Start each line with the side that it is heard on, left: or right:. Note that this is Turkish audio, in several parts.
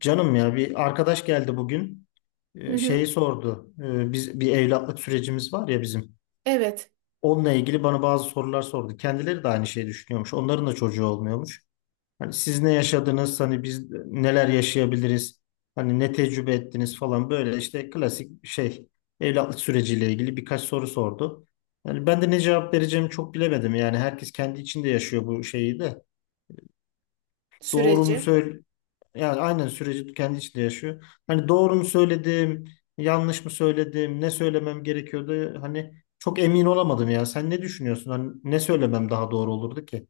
left: Canım ya bir arkadaş geldi bugün.
right: Hı
left: Şeyi
right: hı.
left: sordu. Biz bir evlatlık sürecimiz var ya bizim.
right: Evet,
left: Onunla ilgili bana bazı sorular sordu. Kendileri de aynı şeyi düşünüyormuş. Onların da çocuğu olmuyormuş. Hani siz ne yaşadınız? Hani biz neler yaşayabiliriz? Hani ne tecrübe ettiniz falan böyle işte klasik şey evlatlık süreciyle ilgili birkaç soru sordu. Yani ben de ne cevap vereceğimi çok bilemedim. Yani herkes kendi içinde yaşıyor bu şeyi de doğru mu
right: süreci.
left: söyle, yani aynen süreci kendi içinde yaşıyor. Hani doğru mu söyledim, yanlış mı söyledim, ne söylemem gerekiyordu? Hani çok emin olamadım ya. Sen ne düşünüyorsun? Hani ne söylemem daha doğru olurdu ki?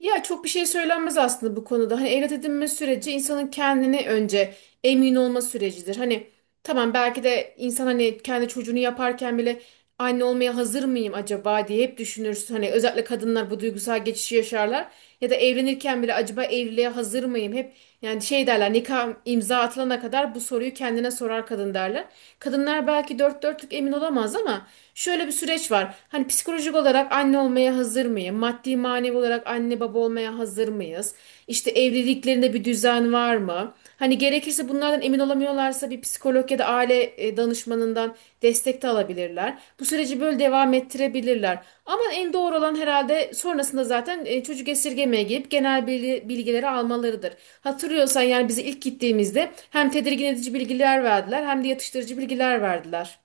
right: Ya çok bir şey söylenmez aslında bu konuda. Hani evlat edinme süreci insanın kendini önce emin olma sürecidir. Hani tamam belki de insan hani kendi çocuğunu yaparken bile anne olmaya hazır mıyım acaba diye hep düşünürsün. Hani özellikle kadınlar bu duygusal geçişi yaşarlar. Ya da evlenirken bile acaba evliliğe hazır mıyım? Hep yani şey derler nikah imza atılana kadar bu soruyu kendine sorar kadın derler. Kadınlar belki dört dörtlük emin olamaz ama şöyle bir süreç var. Hani psikolojik olarak anne olmaya hazır mıyım? Maddi manevi olarak anne baba olmaya hazır mıyız? İşte evliliklerinde bir düzen var mı? Hani gerekirse bunlardan emin olamıyorlarsa bir psikolog ya da aile danışmanından destek de alabilirler. Bu süreci böyle devam ettirebilirler. Ama en doğru olan herhalde sonrasında zaten çocuk esirgemeye girip genel bilgileri almalarıdır. Hatırlıyorsan yani bize ilk gittiğimizde hem tedirgin edici bilgiler verdiler hem de yatıştırıcı bilgiler verdiler.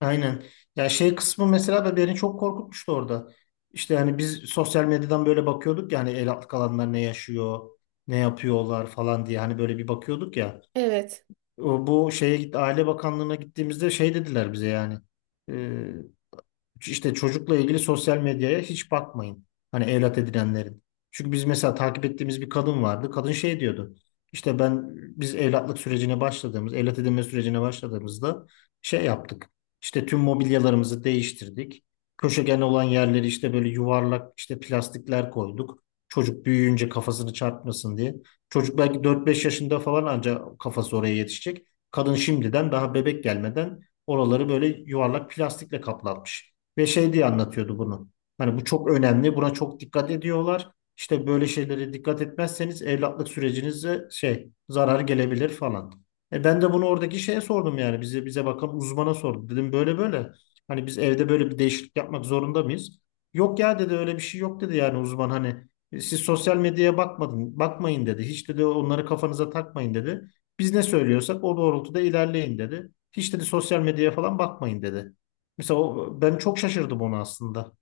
left: Aynen. Ya şey kısmı mesela da beni çok korkutmuştu orada. İşte hani biz sosyal medyadan böyle bakıyorduk, yani el altı kalanlar ne yaşıyor, ne yapıyorlar falan diye hani böyle bir bakıyorduk ya.
right: Evet.
left: Bu şeye gitti, Aile Bakanlığı'na gittiğimizde şey dediler bize yani. İşte çocukla ilgili sosyal medyaya hiç bakmayın. Hani evlat edinenlerin. Çünkü biz mesela takip ettiğimiz bir kadın vardı. Kadın şey diyordu. İşte biz evlatlık sürecine başladığımız, evlat edinme sürecine başladığımızda şey yaptık. İşte tüm mobilyalarımızı değiştirdik. Köşegen olan yerleri işte böyle yuvarlak işte plastikler koyduk. Çocuk büyüyünce kafasını çarpmasın diye. Çocuk belki dört beş yaşında falan ancak kafası oraya yetişecek. Kadın şimdiden daha bebek gelmeden oraları böyle yuvarlak plastikle kaplatmış. Ve şey diye anlatıyordu bunu. Hani bu çok önemli, buna çok dikkat ediyorlar. İşte böyle şeylere dikkat etmezseniz evlatlık sürecinize şey zarar gelebilir falan. E ben de bunu oradaki şeye sordum, yani bize bakan uzmana sordum. Dedim böyle böyle. Hani biz evde böyle bir değişiklik yapmak zorunda mıyız? Yok ya dedi, öyle bir şey yok dedi yani uzman. Hani "Siz sosyal medyaya bakmadın, bakmayın dedi. Hiç dedi onları kafanıza takmayın dedi. Biz ne söylüyorsak o doğrultuda ilerleyin dedi. Hiç dedi sosyal medyaya falan bakmayın dedi. Mesela ben çok şaşırdım ona aslında.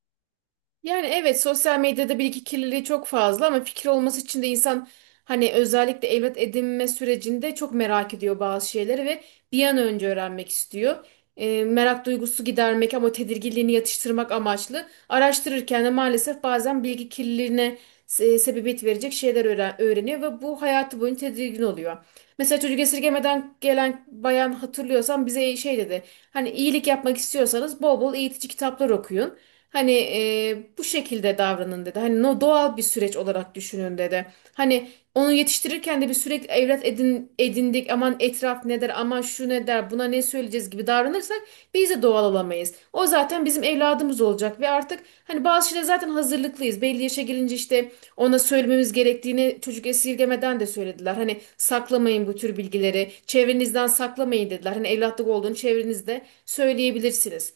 right: Yani evet sosyal medyada bilgi kirliliği çok fazla ama fikir olması için de insan hani özellikle evlat edinme sürecinde çok merak ediyor bazı şeyleri ve bir an önce öğrenmek istiyor. Merak duygusu gidermek ama tedirginliğini yatıştırmak amaçlı araştırırken de maalesef bazen bilgi kirliliğine sebebiyet verecek şeyler öğreniyor ve bu hayatı boyunca tedirgin oluyor. Mesela çocuk esirgemeden gelen bayan hatırlıyorsan bize şey dedi. Hani iyilik yapmak istiyorsanız bol bol eğitici kitaplar okuyun. Hani bu şekilde davranın dedi. Hani no doğal bir süreç olarak düşünün dedi. Hani onu yetiştirirken de bir sürekli evlat edindik. Aman etraf ne der, aman şu ne der, buna ne söyleyeceğiz gibi davranırsak biz de doğal olamayız. O zaten bizim evladımız olacak ve artık hani bazı şeyler zaten hazırlıklıyız. Belli yaşa gelince işte ona söylememiz gerektiğini çocuk esirgemeden de söylediler. Hani saklamayın bu tür bilgileri, çevrenizden saklamayın dediler. Hani evlatlık olduğunu çevrenizde söyleyebilirsiniz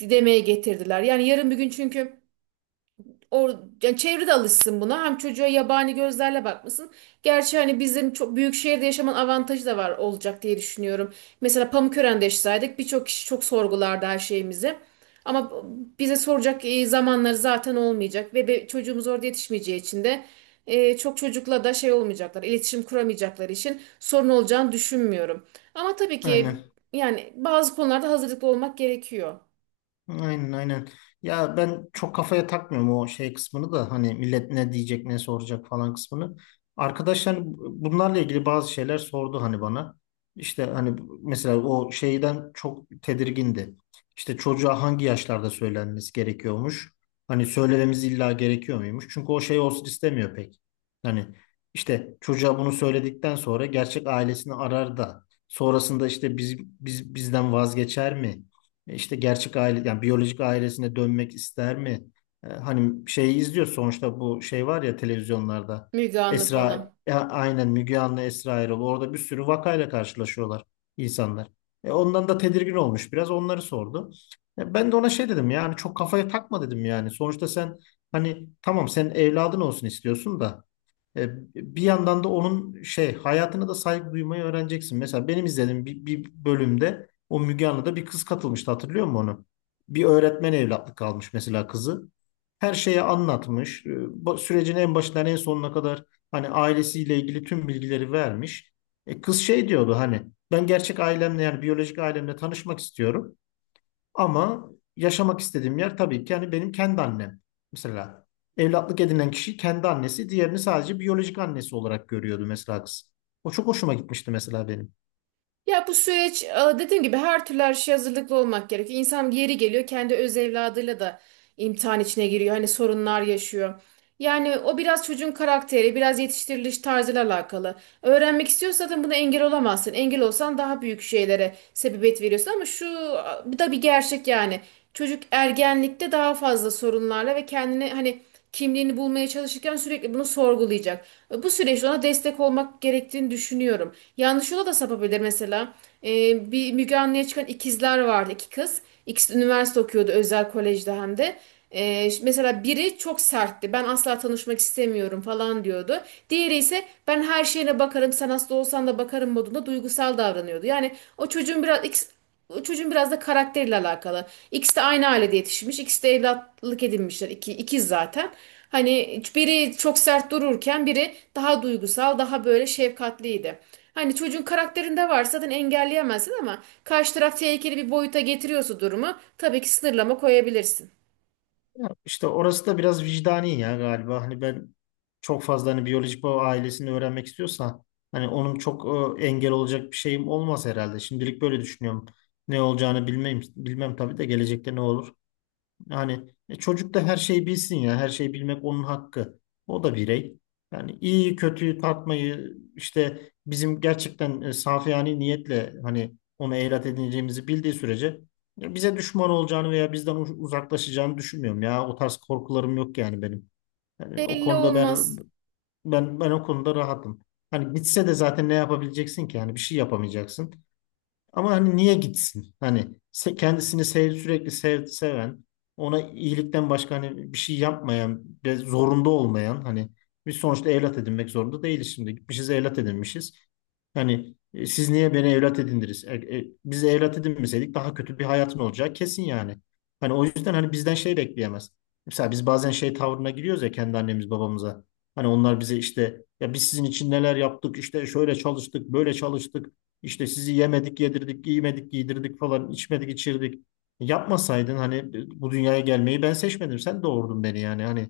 right: demeye getirdiler. Yani yarın bir gün çünkü Or yani çevre de alışsın buna. Hem çocuğa yabani gözlerle bakmasın. Gerçi hani bizim çok büyük şehirde yaşamanın avantajı da var olacak diye düşünüyorum. Mesela Pamukören'de yaşasaydık birçok kişi çok sorgulardı her şeyimizi. Ama bize soracak zamanları zaten olmayacak ve çocuğumuz orada yetişmeyeceği için de çok çocukla da şey olmayacaklar, iletişim kuramayacakları için sorun olacağını düşünmüyorum. Ama tabii ki
left: Aynen.
right: yani bazı konularda hazırlıklı olmak gerekiyor.
left: Aynen, aynen. Ya ben çok kafaya takmıyorum o şey kısmını da, hani millet ne diyecek ne soracak falan kısmını. Arkadaşlar bunlarla ilgili bazı şeyler sordu hani bana. İşte hani mesela o şeyden çok tedirgindi. İşte çocuğa hangi yaşlarda söylenmesi gerekiyormuş? Hani söylememiz illa gerekiyor muymuş? Çünkü o şey olsun istemiyor pek. Hani işte çocuğa bunu söyledikten sonra gerçek ailesini arar da sonrasında işte biz bizden vazgeçer mi? İşte gerçek aile, yani biyolojik ailesine dönmek ister mi? Hani şeyi izliyoruz sonuçta, bu şey var ya televizyonlarda.
right: Müge Anlı
left: Esra,
right: falan.
left: aynen, Müge Anlı, Esra Erol. Orada bir sürü vakayla karşılaşıyorlar insanlar. Ondan da tedirgin olmuş, biraz onları sordu. Ben de ona şey dedim, yani çok kafaya takma dedim yani. Sonuçta sen hani tamam sen evladın olsun istiyorsun da. E, Bir yandan da onun şey hayatına da saygı duymayı öğreneceksin. Mesela benim izlediğim bir bölümde o Müge Anlı'da bir kız katılmıştı, hatırlıyor musun onu? Bir öğretmen evlatlık almış mesela kızı. Her şeyi anlatmış. Bu sürecin en başından en sonuna kadar hani ailesiyle ilgili tüm bilgileri vermiş. Kız şey diyordu, hani ben gerçek ailemle, yani biyolojik ailemle tanışmak istiyorum. Ama yaşamak istediğim yer tabii ki yani benim kendi annem. Mesela evlatlık edinen kişi kendi annesi, diğerini sadece biyolojik annesi olarak görüyordu mesela kız. O çok hoşuma gitmişti mesela benim.
right: Ya bu süreç dediğim gibi her türlü her şeye hazırlıklı olmak gerekiyor. İnsan yeri geliyor kendi öz evladıyla da imtihan içine giriyor. Hani sorunlar yaşıyor. Yani o biraz çocuğun karakteri, biraz yetiştiriliş tarzıyla alakalı. Öğrenmek istiyorsan zaten buna engel olamazsın. Engel olsan daha büyük şeylere sebebiyet veriyorsun ama şu bu da bir gerçek yani. Çocuk ergenlikte daha fazla sorunlarla ve kendini hani kimliğini bulmaya çalışırken sürekli bunu sorgulayacak. Bu süreçte ona destek olmak gerektiğini düşünüyorum. Yanlış yola da sapabilir mesela. Bir Müge Anlı'ya çıkan ikizler vardı, iki kız. İkisi de üniversite okuyordu, özel kolejde hem de. Mesela biri çok sertti. Ben asla tanışmak istemiyorum falan diyordu. Diğeri ise ben her şeyine bakarım, sen hasta olsan da bakarım modunda duygusal davranıyordu. Yani o çocuğun biraz o çocuğun biraz da karakteriyle alakalı. İkisi de aynı ailede yetişmiş. İkisi de evlatlık edinmişler. İkiz zaten. Hani biri çok sert dururken biri daha duygusal, daha böyle şefkatliydi. Hani çocuğun karakterinde varsa zaten engelleyemezsin ama karşı taraf tehlikeli bir boyuta getiriyorsa durumu tabii ki sınırlama koyabilirsin.
left: Ya işte orası da biraz vicdani ya galiba. Hani ben çok fazla hani biyolojik baba ailesini öğrenmek istiyorsa hani onun çok engel olacak bir şeyim olmaz herhalde. Şimdilik böyle düşünüyorum. Ne olacağını bilmem, bilmem tabii de gelecekte ne olur. Yani çocuk da her şeyi bilsin ya. Her şeyi bilmek onun hakkı. O da birey. Yani iyiyi kötüyü tartmayı işte bizim gerçekten safiyane niyetle hani onu evlat edineceğimizi bildiği sürece ya bize düşman olacağını veya bizden uzaklaşacağını düşünmüyorum ya. O tarz korkularım yok yani benim. Yani o
right: Belli
left: konuda ben
right: olmaz.
left: ben o konuda rahatım. Hani gitse de zaten ne yapabileceksin ki? Yani bir şey yapamayacaksın. Ama hani niye gitsin? Hani kendisini sev, sürekli sev, seven, ona iyilikten başka hani bir şey yapmayan, ve zorunda olmayan, hani biz sonuçta evlat edinmek zorunda değiliz şimdi. Gitmişiz, evlat edinmişiz. Hani siz niye beni evlat edindiniz? Biz evlat edinmeseydik daha kötü bir hayatın olacağı kesin yani. Hani o yüzden hani bizden şey bekleyemez. Mesela biz bazen şey tavrına giriyoruz ya kendi annemiz babamıza. Hani onlar bize işte ya biz sizin için neler yaptık, işte şöyle çalıştık, böyle çalıştık, işte sizi yemedik, yedirdik, giymedik, giydirdik falan, içmedik, içirdik. Yapmasaydın hani, bu dünyaya gelmeyi ben seçmedim. Sen doğurdun beni yani hani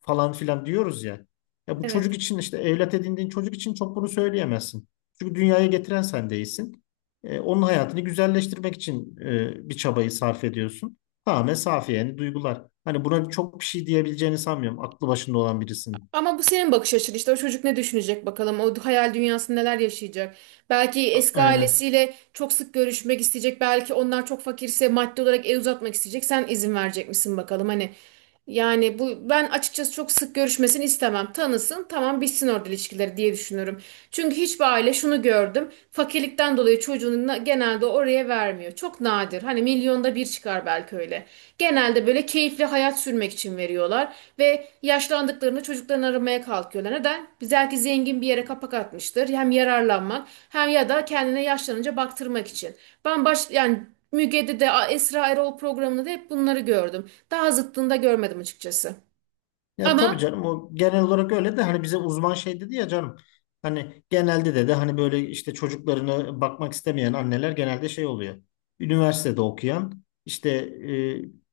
left: falan filan diyoruz ya. Ya bu çocuk
right: Evet.
left: için, işte evlat edindiğin çocuk için çok bunu söyleyemezsin. Çünkü dünyaya getiren sen değilsin. Onun hayatını güzelleştirmek için bir çabayı sarf ediyorsun. Tamamen safi yani duygular. Hani buna çok bir şey diyebileceğini sanmıyorum. Aklı başında olan birisin.
right: Ama bu senin bakış açın işte o çocuk ne düşünecek bakalım o hayal dünyasında neler yaşayacak. Belki eski
left: Aynen.
right: ailesiyle çok sık görüşmek isteyecek belki onlar çok fakirse maddi olarak el uzatmak isteyecek sen izin verecek misin bakalım hani. Yani bu ben açıkçası çok sık görüşmesini istemem. Tanısın tamam bitsin orada ilişkileri diye düşünüyorum. Çünkü hiçbir aile şunu gördüm fakirlikten dolayı çocuğunu genelde oraya vermiyor. Çok nadir. Hani milyonda bir çıkar belki öyle. Genelde böyle keyifli hayat sürmek için veriyorlar ve yaşlandıklarını çocuklarını aramaya kalkıyorlar. Neden? Biz belki zengin bir yere kapak atmıştır. Hem yararlanmak hem ya da kendine yaşlanınca baktırmak için. Ben baş yani Müge'de de Esra Erol programında da hep bunları gördüm. Daha zıttında görmedim açıkçası.
left: Ya tabii
right: Ama
left: canım, o genel olarak öyle de hani bize uzman şey dedi ya canım. Hani genelde de hani böyle işte çocuklarını bakmak istemeyen anneler genelde şey oluyor. Üniversitede okuyan işte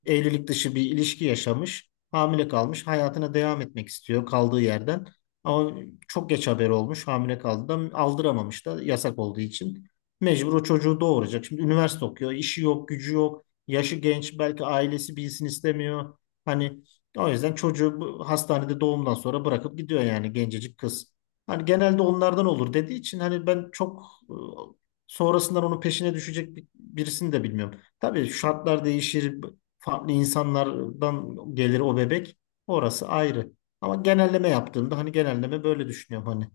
left: evlilik dışı bir ilişki yaşamış, hamile kalmış, hayatına devam etmek istiyor kaldığı yerden. Ama çok geç haber olmuş, hamile kaldı da aldıramamış da yasak olduğu için mecbur o çocuğu doğuracak. Şimdi üniversite okuyor, işi yok, gücü yok, yaşı genç, belki ailesi bilsin istemiyor. Hani o yüzden çocuğu hastanede doğumdan sonra bırakıp gidiyor yani gencecik kız. Hani genelde onlardan olur dediği için hani ben çok e, sonrasından onun peşine düşecek birisini de bilmiyorum. Tabii şartlar değişir, farklı insanlardan gelir o bebek. Orası ayrı. Ama genelleme yaptığımda hani genelleme böyle düşünüyorum hani.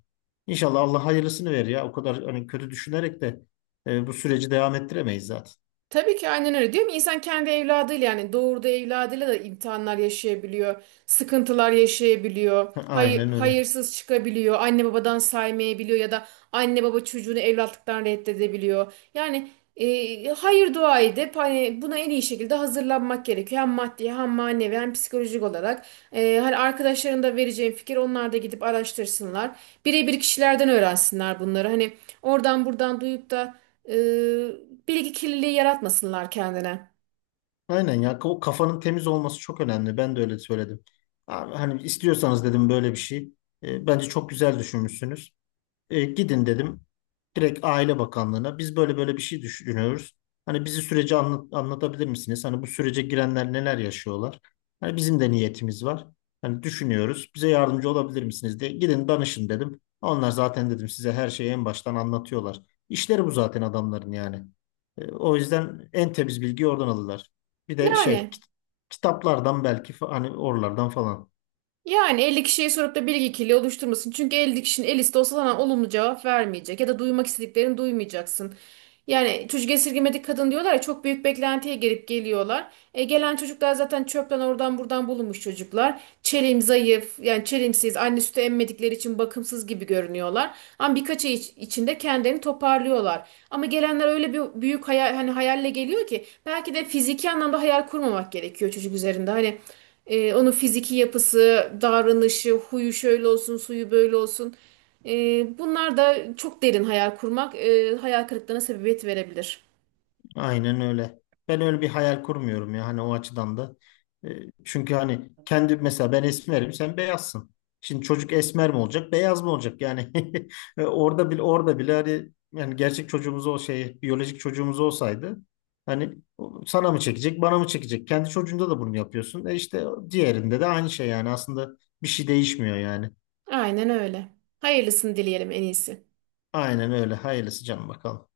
left: İnşallah Allah hayırlısını verir ya. O kadar hani kötü düşünerek de bu süreci devam ettiremeyiz zaten.
right: tabii ki aynen öyle. Diyorum ya, insan kendi evladıyla yani doğurduğu evladıyla da imtihanlar yaşayabiliyor, sıkıntılar yaşayabiliyor, hayır,
left: Aynen öyle.
right: hayırsız çıkabiliyor, anne babadan saymayabiliyor ya da anne baba çocuğunu evlatlıktan reddedebiliyor. Yani hayır dua edip hani buna en iyi şekilde hazırlanmak gerekiyor. Hem maddi hem manevi hem psikolojik olarak. Hani arkadaşların da vereceğim fikir onlar da gidip araştırsınlar. Birebir kişilerden öğrensinler bunları. Hani oradan buradan duyup da e, bilgi kirliliği yaratmasınlar kendine.
left: Aynen ya, o kafanın temiz olması çok önemli. Ben de öyle söyledim. Abi, hani istiyorsanız dedim böyle bir şey. Bence çok güzel düşünmüşsünüz. Gidin dedim. Direkt Aile Bakanlığı'na, biz böyle böyle bir şey düşünüyoruz. Hani bizi süreci anlatabilir misiniz? Hani bu sürece girenler neler yaşıyorlar? Hani bizim de niyetimiz var. Hani düşünüyoruz. Bize yardımcı olabilir misiniz diye gidin danışın dedim. Onlar zaten dedim size her şeyi en baştan anlatıyorlar. İşleri bu zaten adamların yani. O yüzden en temiz bilgiyi oradan alırlar. Bir de şey
right: Yani.
left: kitaplardan belki hani oralardan falan.
right: Yani 50 kişiye sorup da bilgi kirliliği oluşturmasın. Çünkü 50 kişinin el liste olsa sana olumlu cevap vermeyecek. Ya da duymak istediklerini duymayacaksın. Yani çocuk esirgemedik kadın diyorlar ya çok büyük beklentiye girip geliyorlar. Gelen çocuklar zaten çöpten oradan buradan bulunmuş çocuklar. Çelim zayıf yani çelimsiz anne sütü emmedikleri için bakımsız gibi görünüyorlar. Ama birkaç ay içinde kendilerini toparlıyorlar. Ama gelenler öyle bir büyük hayal, hani hayalle geliyor ki belki de fiziki anlamda hayal kurmamak gerekiyor çocuk üzerinde. Hani onun fiziki yapısı, davranışı, huyu şöyle olsun, suyu böyle olsun. Bunlar da çok derin hayal kurmak, hayal kırıklığına sebebiyet verebilir.
left: Aynen öyle. Ben öyle bir hayal kurmuyorum ya hani o açıdan da. E, Çünkü hani kendi, mesela ben esmerim sen beyazsın. Şimdi çocuk esmer mi olacak beyaz mı olacak yani orada bile orada bile, hani yani gerçek çocuğumuz o şey biyolojik çocuğumuz olsaydı hani o sana mı çekecek bana mı çekecek, kendi çocuğunda da bunu yapıyorsun, e işte diğerinde de aynı şey yani aslında bir şey değişmiyor yani,
right: Aynen öyle. Hayırlısını dileyelim en iyisi.
left: aynen öyle, hayırlısı canım bakalım.